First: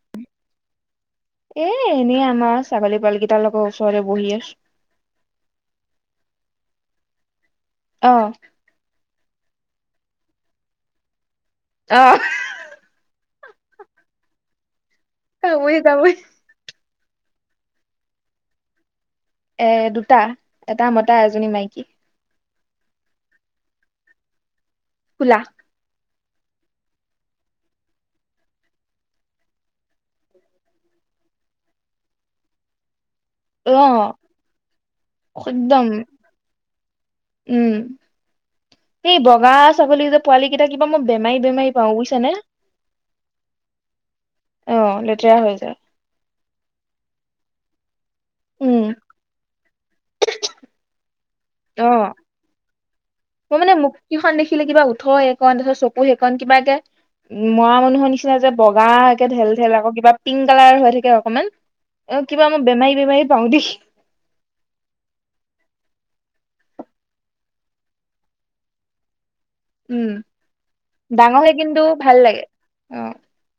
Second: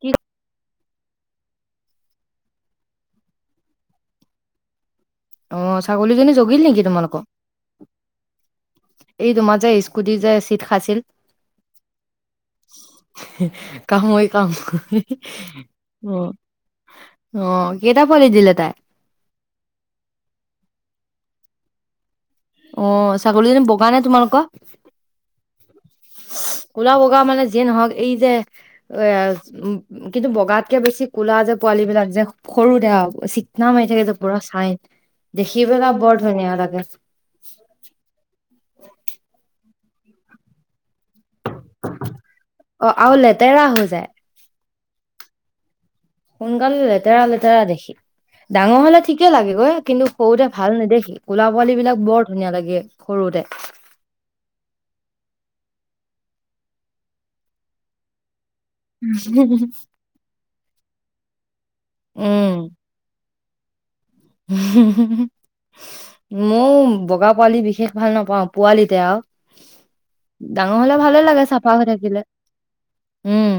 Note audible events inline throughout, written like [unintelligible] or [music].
কি? এ এনেই আমাৰ ছাগলী পোৱালকেইটাৰ লগৰ ওচৰতে বহি আছো। অ ছাগলীজনী জগিল নেকি তোমালোকৰ অ এই তোমাৰ যে স্কুটি যে চিট খাইছিল অ কামুৰি কামুৰি কামুৰি কামুৰি অ কেইটা পোৱালি দিলে তাই? এ দুটা এটা মতা এজনী মাইকী অ ছাগলীজনী বগা নে তোমালোকৰ? কলা কলা বগা মানে যিয়ে নহওঁক এই যে এ উ কিন্তু বগাতকে বেছি কলা যে পোৱালী বিলাক যে সৰু [unintelligible] চিকনা অ মাৰি থাকে পুৰা চাইন দেখি একদম পেলাই বৰ ধুনীয়া লাগে উম সেই বগা ছাগলী যে পোৱালি কেইটা মই বেমাৰী বেমাৰী পাওঁ বুজিছ নে অ আৰু লেতেৰা হৈ যায় অ লেতেৰা হৈ যায় সোনকালে লেতেৰা লেতেৰা দেখি উম ডাঙৰ হলে ঠিকে লাগেগৈ, কিন্তু সৰুতে ভাল নেদেখি ক'লা পোৱালী অ, বিলাক বৰ ধুনীয়া লাগে সৰুতে মই মানে, মুক্তিখন দেখিলে কিবা উঠয়ত চ সেইখন কিবাকে উম, মৰা মানুহৰ নিচিনা যে বগা একেঢেল ঢেলকৌ কিবা পিংক কালাৰ হৈ থাকে। অকণমান। অ, কিবা আমাৰ বেমাৰী, বেমাৰী। পওঁ দি। ময়ও বগা পোৱালি বিশেষ ভাল নাপাওঁ পোৱালিতে আৰু। উম, ডাঙৰ হ'লে ভালে ডাঙৰ লাগে হলে চাফা কিন্তু হৈ থাকিলে। ভাল লাগে, অ। উম।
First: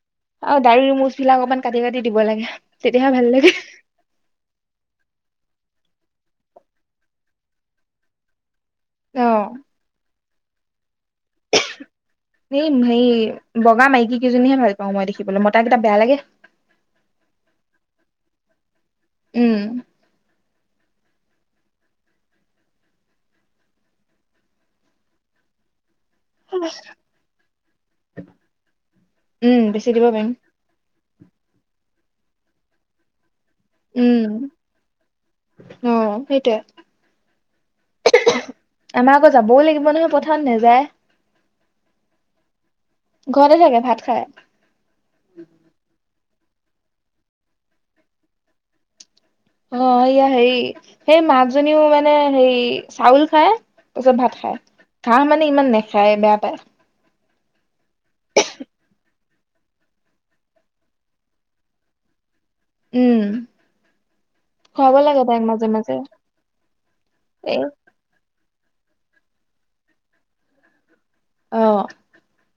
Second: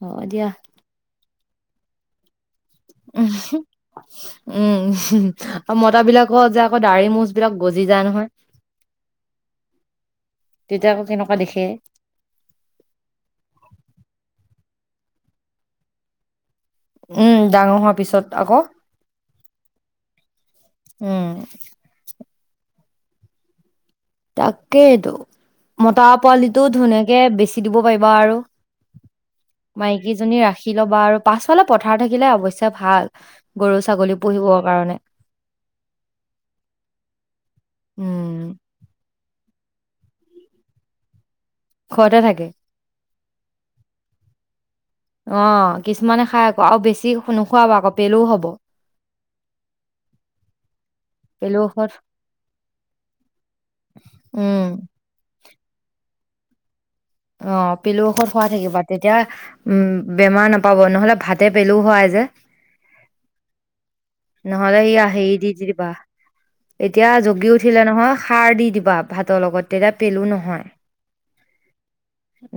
হ'ব দিয়া। অ, দাৰী মোচ। তিল অকমান কাটি, কাটি দিব লাগে। তেতিয়াহে ভাল উম, লাগে উম, উ। আৰু মতা বিলাকৰ যে আকৌ দা়ৰি মচ বিলাক গজি যায় নহয়। অ, তেতিয়া আকৌ কেনেকুৱা দেখে। এই, হে বগা মাইকী কেইজনীহে ভাল। মই দেখিবলৈ মইতা কেইটা বেয়া লাগে। উম, ডাঙৰ হোৱাৰ পিছত আকৌ। উম। উম। তাকেইটো। মতৰ পোৱালিটো ধুনীয়াকে বেছি দিব পাৰিবা আৰু উম বেছি দিব পাৰিম মাইকীজনী ৰাখি ল'বা আৰু। পাছফালে পথাৰ থাকিলে অৱশ্যে ভাল। গৰু-ছাগলী উম পুহিবৰ কাৰণে, অ সেইটোয়ে উম। যাবই লাগিব নহয় পথাৰত নেযায়। ঘৰতে থাকে। ঘৰতে থাকে, ভাত খাই। অ', কিছুমানে খাই আকৌ আৰু বেছি নোখুৱাব আকৌ পেলও হব। অ, সেয়া হেৰি সেই পেলু মাকজনীও ঔষধ মানে হেৰি চাউল খায়, তাৰ পিছত ভাত খায় উম ঘাঁহ মানে ইমান নেখায় বেয়া পায়। অ। পিলু ঔষধ খোৱা থাকিবা তেতিয়া? উম, বেমাৰ নাপাব নহলে ভাতে পেলু হয় যে। উম। নহ'লে সি খুৱাব লাগে হেৰি তাইক দি মাজে দিবা মাজে এতিয়া জগি এই উঠিলে নহয় সাৰ দি। দিবা ভাতৰ লগত তেতিয়া পেলু নহয়। অহ।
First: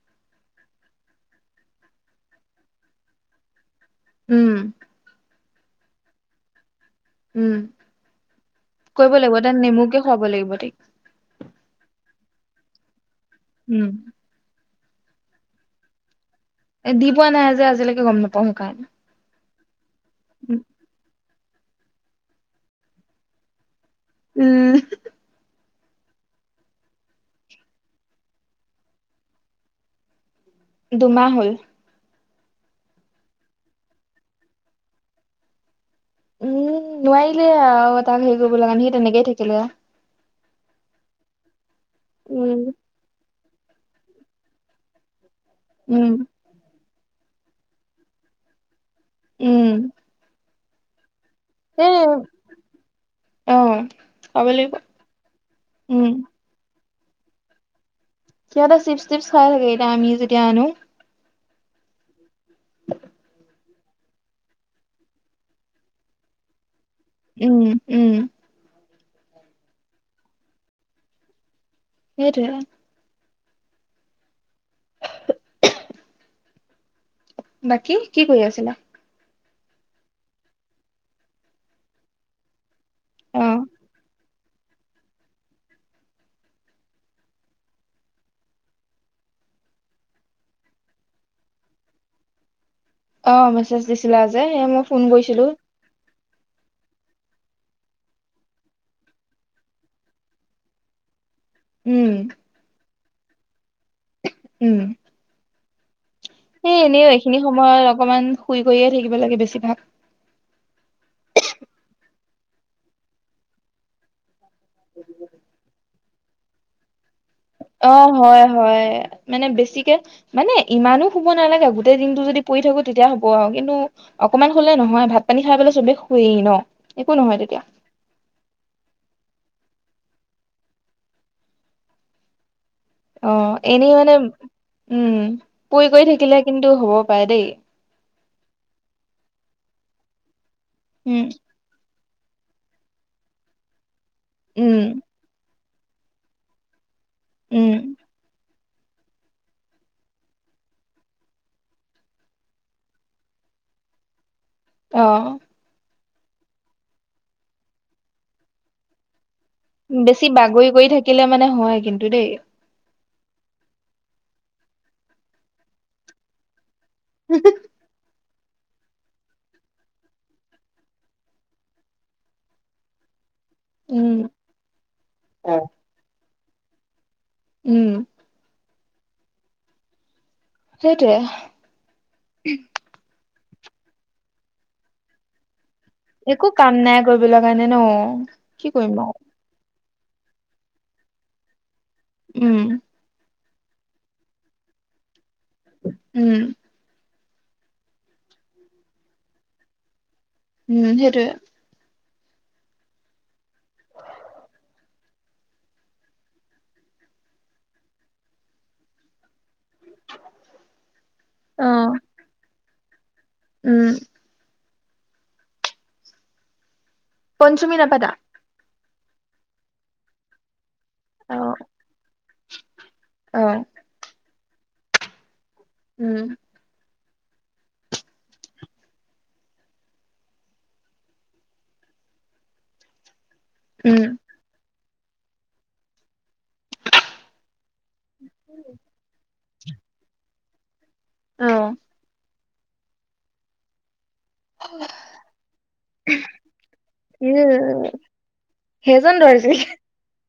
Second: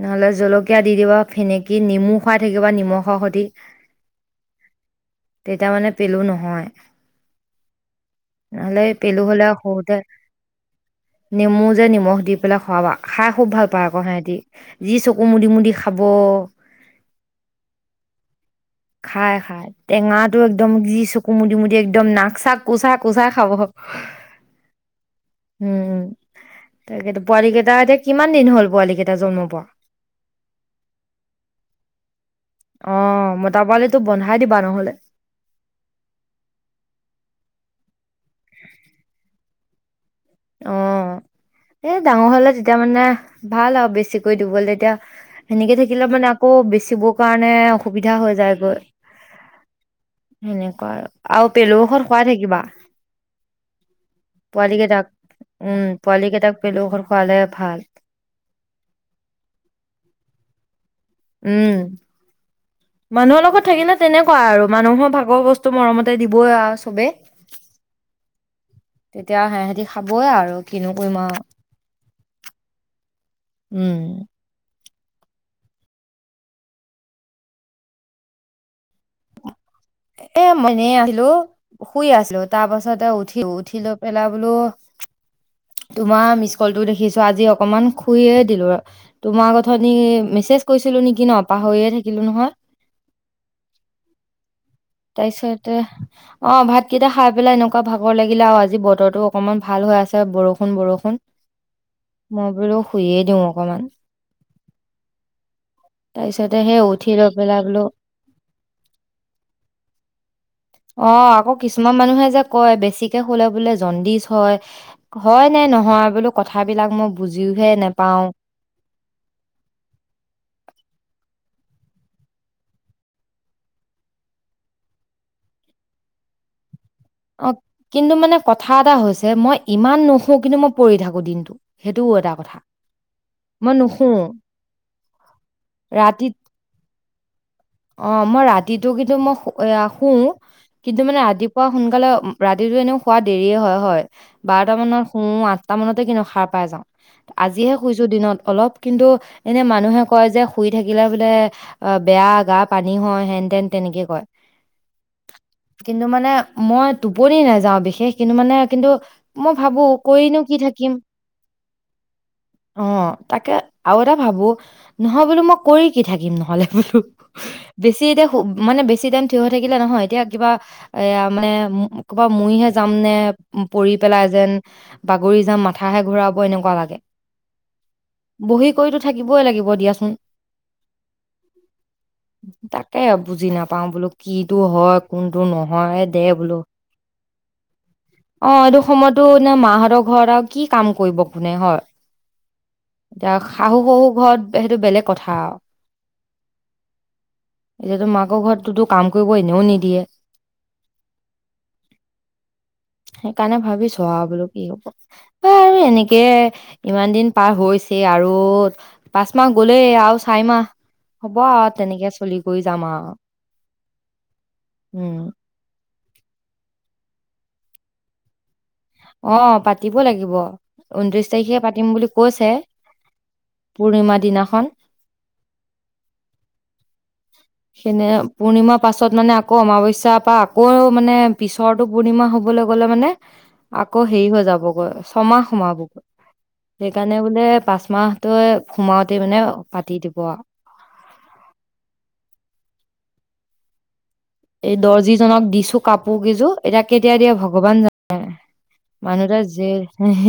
নহ'লে জলকীয়া দি দিবা ফেনেকি নিমু খাই থাকিবা নিমখৰ সতে। উম। তেতিয়া মানে পেলু ন হয়। উম' কৰিব পেলু লাগিব হ'লে তাই সৰুতে নেমুকে খুৱাব লাগিব ত নেমু যে নিমখ দি পেলাই খুৱাবা। খাই খুব ভাল পায় উম আকৌ সিহঁতি যি চকু মুদি-মুদি খাব। এ দি পোৱা নাই যে আজিলৈকে গম নাপাওঁ শ কাৰানে। খাই খাই টেঙাটো একদম যি চ কু মুদি-মুদি একদম নাক চাক কোচা-কোচা খাব। উম উম-উম, তাকেই পোৱালি কেইটা এতিয়া কিমান দিন হ'ল পোৱালি কেইটা জন্ম পোৱা। দুমাহ হল। অহ মতা পোৱালো বন্ধাই দিবা নহ'লে। উম নোৱাৰিলে আৰু তাক হেৰি কৰিব লগা সি তেনেকেই থাকিলে অহ, এ ডাঙৰ হলে তেতিয়া মানে ভাল আৰু বেছিকৈ দিবলৈ তেতিয়া। সেনেকে থাকিলে উম মানে আকৌ বেছি। চিব কাৰণে অসুবিধা হৈ যায়গৈ। উম, সেনেকুৱা আৰু। আৰু পেলু সেই ঔষধ খুৱাই থাকিবা অ খাব লাগিব পোৱালি কেইটাক। উম পোৱালি কেইটাক পেট- লো ঔষধ খোৱালে ভাল। সিহঁতে চিপছ টিপছ খাই থাকে এতিয়া আমি যেতিয়া আনো। উম মানুহৰ লগত থাকিলে তেনেকুৱা আৰু মানুহৰ ভাগৰ বস্তু মৰমতে দিবই আৰু চবে। উম উম তেতিয়া সেহতি খাবইে আৰু কিনো কৰিম আৰু হেইটোৱে আ উম বাকী কি কৰি আছিলা? এ মই এনেই আছিলো শুই আছিলো তাৰ পাছ- তে উঠি অ উঠি লৈ পেলাই গলো তোমাৰ মিচ কলটো দেখিছো আজি অকমান খুয়ে দিলো। তোমাৰ কথা মেছেজ কৈছিলো নেকি ন পাহৰিয়ে থাকিলো নহয় অ মেছেজ দিছিলা যে এ মোক তাৰপিছতে অ ভাত কেইটা খাই পেলাই এনেকুৱা ভাগৰ লাগিলে আৰু আজি বতৰো অকমান ভাল হৈ আছে বৰষুণ বৰষুণ। উম মই বোলো শুইয়ে দিওঁক অকমান উম, তাৰপিছতে সেই এনেও উঠি লৈ এইখিনি পেলাই বোলো সময়ত, অকমান শুই শুইয়ে থাকিব লাগে বেছিভাগ। অ, আকৌ কিছুমান মানুহে যে কয়, বেছিকে শুলে বোলে জণ্ডিচ হয়। হয়, নে নহয় বোলো। কথাবিলাক মই বুজিহে অ, নেপাও হয়, হয়, মানে বেছিকে মানে ইমানো শুব নালাগে গোটেই দিনটো যদি পৰি থাকো, তেতিয়া হ'ব আৰু কিন্তু অকমান হলে নহয়, ভাত পানী খাই বোলে চবে শুইয়ে ন একো নহয় অ, তেতিয়া কিন্তু মানে কথা এটা হৈছে মই ইমান নুহু, কিন্তু মই পৰি থাকো দিনটো সেইটোও এটা কথা। অ, মই এনেই নুশু মানে উম, শুই কই ৰাতি থাকিলে কিন্তু হ'ব পাৰে দেই অ, মই ৰাতিটো কিন্তু, ম‌ই শুউ কিন্তু মানে উম ৰাতিপুৱা সোনকালে ৰাতিটো এনেও হোৱাত দেৰিয়ে হয় হয়। বাৰটা উম মানত শু, আঠ তাৰ মানতে কিন্তু, সাৰ পাই যাওঁ। আজিহে উম শুইছো, দিনত অলপ। কিন্তু এনে মানুহে কয় যে, শুই থাকিলে বোলে অ, বেয়া গাপ পানী হয়, হেন তেন তেনেকে কয় অ ' কিন্তু মানে মই টোপনি নেযাওঁ, বিশেষ কিন্তু মানে কিন্তু মই ভাবো বেছি কৰিনো কি বাগৰি কৰি থাকিম থাকিলে, মানে হয় কিন্তু দেই অ তাকে আৰু এটা ভাবো, নহয় বোলো মই কৰি কি থাকিম নহ'লে বোলো। বেছি এতিয়া শুই মানে বেছি টাইম থিয় হৈ থাকিলে নহয় এতিয়া কিবা এয়া মানে, কব মৰিহে যাম নে। পৰি উম পেলাই, যেন বাগৰি যাম মাথাহে ঘুৰাব। এনেকুৱা লাগে। উম। বহি কৰিতো থাকিবই লাগিব দিয়াচোন। সেইটোৱে তাকে অ বুজি নাপাওঁ, বোলো কিটো হয়, কোনটো নো নহয় দে একো বোলো কাম নাই কৰিবলৈ কাৰণে ন অ' কি এইটো কৰিম আৰু সময়তো মাহঁতক ঘৰত আৰু কি কাম কৰিব কোনে হয়। উম। তাত শাহু-শহুৰ ঘৰত সেইটো বেলেগ কথা। আৰু উম এতিয়াতো মাকৰ ঘৰততো কাম কৰিব এনেও নিদিয়ে। উম, সেইটোৱে। সেইকাৰণে ভাবিছো আৰু বোলো কি হ'ব। বাৰু এনেকে ইমান দিন পাৰ হৈছে আৰু পাঁচ মাহ গলেই আৰু চাৰি মাহ হ'ব‌ও অ আৰু তেনেকে চলি বৈ যাম আৰু। উম। উম। পঞ্চমী নাপাতা। অ', পাতিব লাগিব। ঊনত্ৰিশ তাৰিখে পাতিম বুলি কৈছে। পূৰ্ণিমাৰ দিনাখ খন উম। সিদিনে, পূৰ্ণিমাৰ পাছত মানে আকৌ অমাৱস্যাৰ পৰা আকৌ মানে পিছৰটো পূৰ্ণিমা হবলৈ গ'লে মানে আকৌ হেৰি হৈ যাবগৈ। ছমাহ সোমাবগৈ। সেইকাৰণে বোলে পাচঁ মাহটোৱে সোমাওঁতে মানে পাতি দিব আৰু। অ। এই দৰ্জিজনক দিছো কাপোৰ কেইযোৰ। এতিয়া কেতিয়া দিয়ে ভগৱান জানে আৰ। সেইজন মানুহতৰ দৰ্জি জে হ‌হ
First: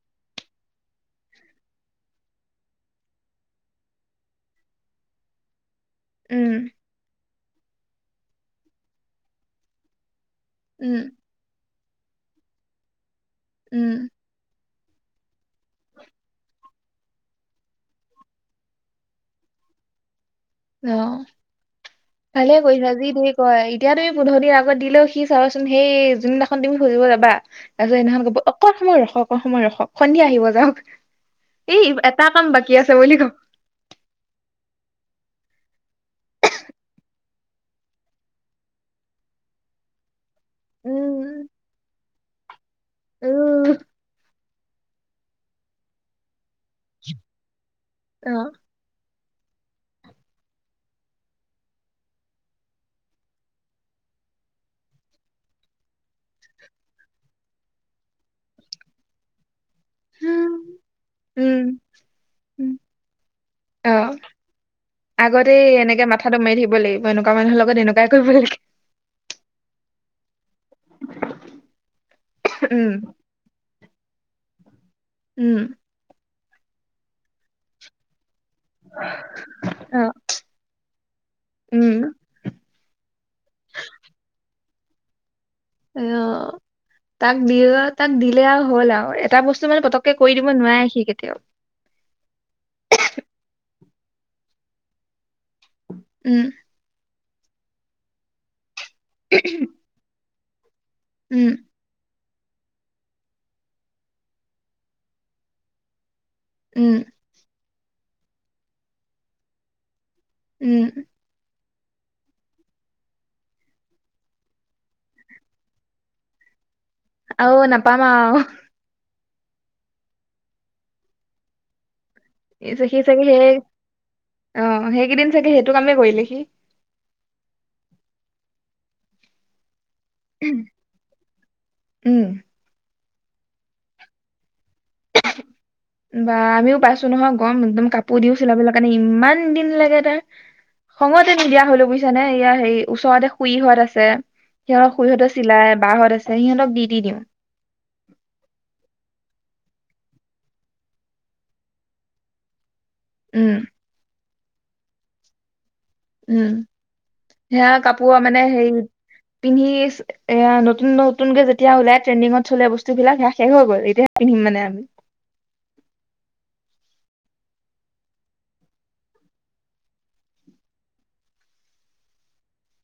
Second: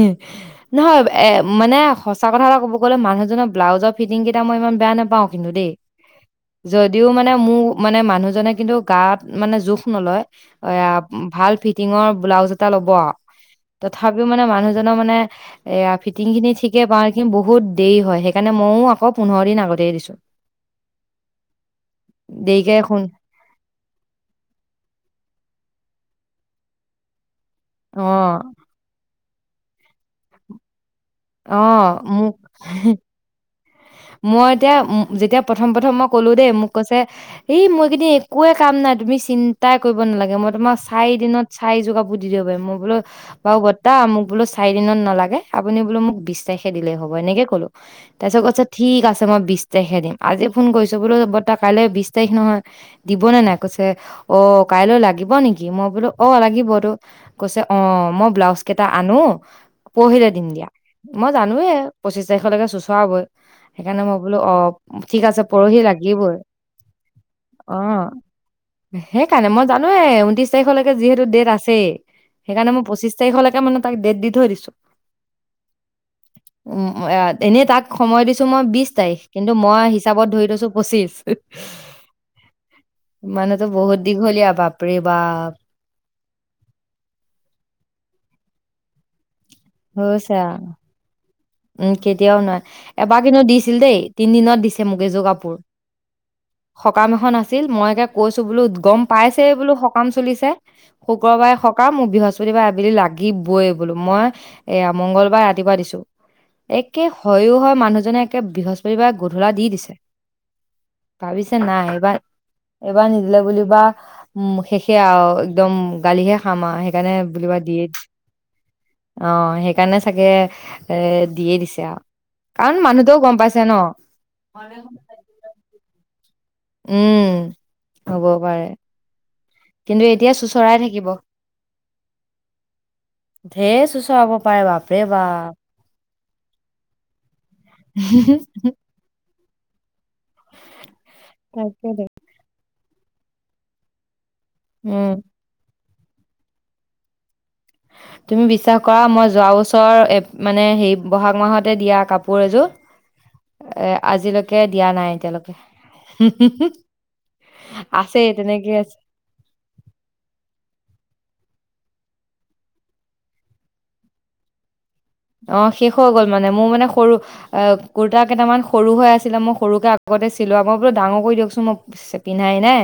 নহয়, এ মানে সঁচা কথা এটা ক'ব গ'লে, মানুহজনৰ ব্লাউজৰ ফিটিং কেইটা মই ইমান বেয়া নাপাওঁ, কিন্তু দেই। উম যদিও মান মানে, মোৰ মানে মানুহজনে কিন্তু গাত, মানে জোখ নলয় অয়া উম ভাল ফিট ফিটিংৰ ব্লাউজ এটা ল'ব আৰু উম তথাপিও মানে মানুহ মানুহৰজনৰ মানে, এ ফিটিং খিনি ঠিকে পাওঁ, কিন্ত বহুত দেৰি হয়, সেইকাৰণে ম‌ইও আকৌ পোন্ধোৰ দিন আগতে দিছো। অ', ভালে দেৰিকে কৰিছা, শুন যি দেৰি কৰে, ই এতিয়া তুমি পোন্ধোৰ দিন আগত দিলেও, সি চাবাচোন, সেই যনদিনাখন তুমি সুধিব যাবা তাৰপিছত অ সিদিনাখন ক'ব অকণ সময় ৰখক, অ'। সময় ৰখক, সন্ধিয়া আহিব যাওক। অ এই এটা মোক কাম বাকী আছে বুলি ক মই এতিয়া ম-যেতিয়া প্ৰথম-প্ৰথম মই ক'ল দেই, মোক কৈছে এই মই এইকেইদিন একোৱে কাম নাই তুমি চিন্তাই কৰিব নালাগে। মই তোমাক চাৰি উম দিনত, চাৰিযোৰ কাপোৰ দি দিব পাৰিম। মই বোলো, বাৰু উম বৰতা, মোক বোলো চাৰি দিনত নালাগ আপুনি বোলো, মোক বিশ তাৰিখ খে দিলে হ'ব, এনেকে কলো অ তাচত কছে, ঠিক আছে আছে মই বিশ তাৰিখে দিম, আজি ফোন কৰিছো বোলো ব'তা কাইলৈ বিশ তাৰিখ নহয়, দিবনে নাই? কৈছে, অ' কাইলৈ লাগিব নেকি? মই বোলো অঁ লাগিবতো কৈছে অঁ, মই ব্লাউজ কেইটা আনো, পৰহিলে দিম উম দিয়া। মই জানো'এ, পঁচিশ তাৰিখলৈকে চুচ অঁ, ঠিক আছে আগতে পৰহি এনেকে লাগিবই মাথাটো মাৰি থাকিব লাগিব, এনেকুৱা মানুহৰ অ লগত এনেকুৱাই কৰিব লাগে। সেইকাৰণে মই জানো ঊনতিশ প তাৰিখলৈকে যিহেতু ডেট আছে, সেইকাৰণে মই উম পচিশ তাৰিখলৈকে মানে তাক দেত দি থয়ছো। উম। উম, এনে তাক সময় দি মই বিশ তাৰিখ, কিন্তু মই অ হিচাপত ধৰি থৈছো পঁচিছ, উম মানুহতো বহুত দীঘলীয়া ভাব! বাব'ৰে বাব। অঁ তাক দি, তাক দিলে আৰু হ'ল আৰু এটা বস্তু মানে পতককে কৰি হৈছে দিব আ, নোৱাৰে সি কেতিয়াও উম কেতিয়াও নয়, এবাৰ কিন্তু দিছিল দেই। তিনিদিনত দিছে মোক এযোৰ উম সকাম এখন আছে ছিল মই এতিয়া কৈছো বুলো গম পাইছে বোলো সকাম চলিছে উম শুক্ৰবাৰে সকাম মোক বৃহস্ [unintelligible] বা আবেলি লাগিবই বোলো মই এয়া মংগলবাৰ ৰাতিপুৱা দিছোঁ উম একে হয়ো হয় মানুহজনে একে বৃহস্পতিবাৰে গধূলা দি দিছে উম ভাবিছে নাই এইবাৰ এইবাৰ নিদিলে বুলিবা উম শেষে আৰু একদম গালিহে খাম আৰু সেইকাৰণে বুলিবা আৰু দিয়ে নাপাম আৰু অ সেইকাৰণে চাগে এ দিয়েই দিছে আৰু কাৰণ সি মানুহটোও চাগে গম হে পাইছে ন অ সেইকেই দিন চাগে সেই এইটো কামে কৰিলে সি উম, হ'ব পাৰে কিন্তু এতিয়া চোচৰাই থাকিব উম ধেৰ চোচাৰাব পাৰে বাপ বা আমিও পাইছো নহয় গম একদম কাপোৰ দিও চিলাবলৈ কাৰণে ইমান তিনি দিন লাগে টাইম সময়তে নিদিয়া হলো তাকেটো। বুইছা নে ইয়াৰ হেৰি ওচৰতে শুই হোৱাত আছে সিহঁত উম, শুইহঁতে চিলাই বাহত আছে সিহঁতক দি দি দিওঁ ছৰ মানে সেই বহাগ মাহতে দিয়া কাপোৰ এযোৰ উম এ আজিলৈক কে দিয়া নাই এতিয়ালৈকে উম সেয়া কাপোৰ আছেই মানে তেনেকে হেৰি আছে। পিন্ধি এয়া নতুন নতুনকে যেতিয়া উলায় ট্ৰেণ্ডিঙত চলা বস্তুবিলাক শেষে হৈ গল এতিয়াহে পিন্ধিম মানে আমি অ শেষ হৈ গ'ল মানে মোৰ মানে সৰু কুৰ্তা কেইটামান সৰু হৈ আছিলে মই সৰুকে আগতে চিলোৱা মই বোলো ডাঙৰ কৰি দিয়কচোন মই পিন্ধাই নাই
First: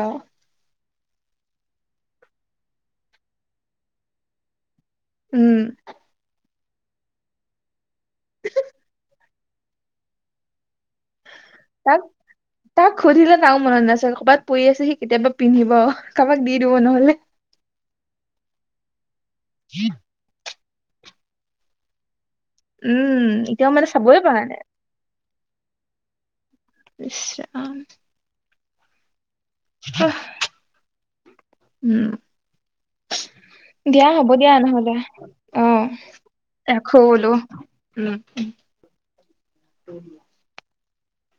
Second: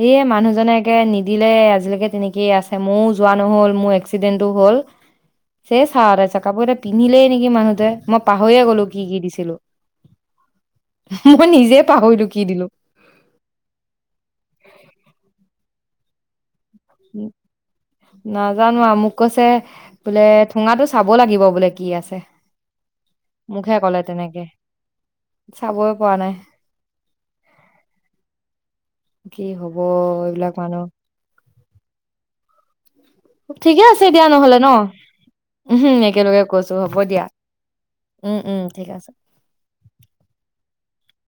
অ এইয়ে মানুহজনে একে নিজ দিলে আজিলৈকে তেনেকেই আছে ময়ো যোৱা নহ'ল মোৰ এক্সিডেন্টটো হ'ল উম [unintelligible] কাপোৰ এতিয়া পিন্ধিলেই নেকি মানুহটোৱে মই পাহৰিয়ে গ'লো কি কি দিছিলো মই নিজে তাক, পাহৰিলো কি দিলো তাক সুধিলে নাও মনত নাই চাগে, কৰবাত পৰি আছে সি কেতিয়াবা পিন্ধিব। কাবাক দি দিব নহলে। নাজানো আও মোক কৈছে বোলে সুঙাটো চাব লাগিব বোলে কি আছে। উম, এতিয়াও মানে চাবই পৰা নাই। চাবয়ে পোৱা নাই। ইছ ৰাম। কি হ'ব এইবিলাক মানুহ। উম। ঠিকে আছে দিয়া হ'ব দিয়া ন নহলে। অহ, উম, একেলগে কৈছো হ'ব ৰাখো দিয়া বোলো। উম উম ঠিক আছে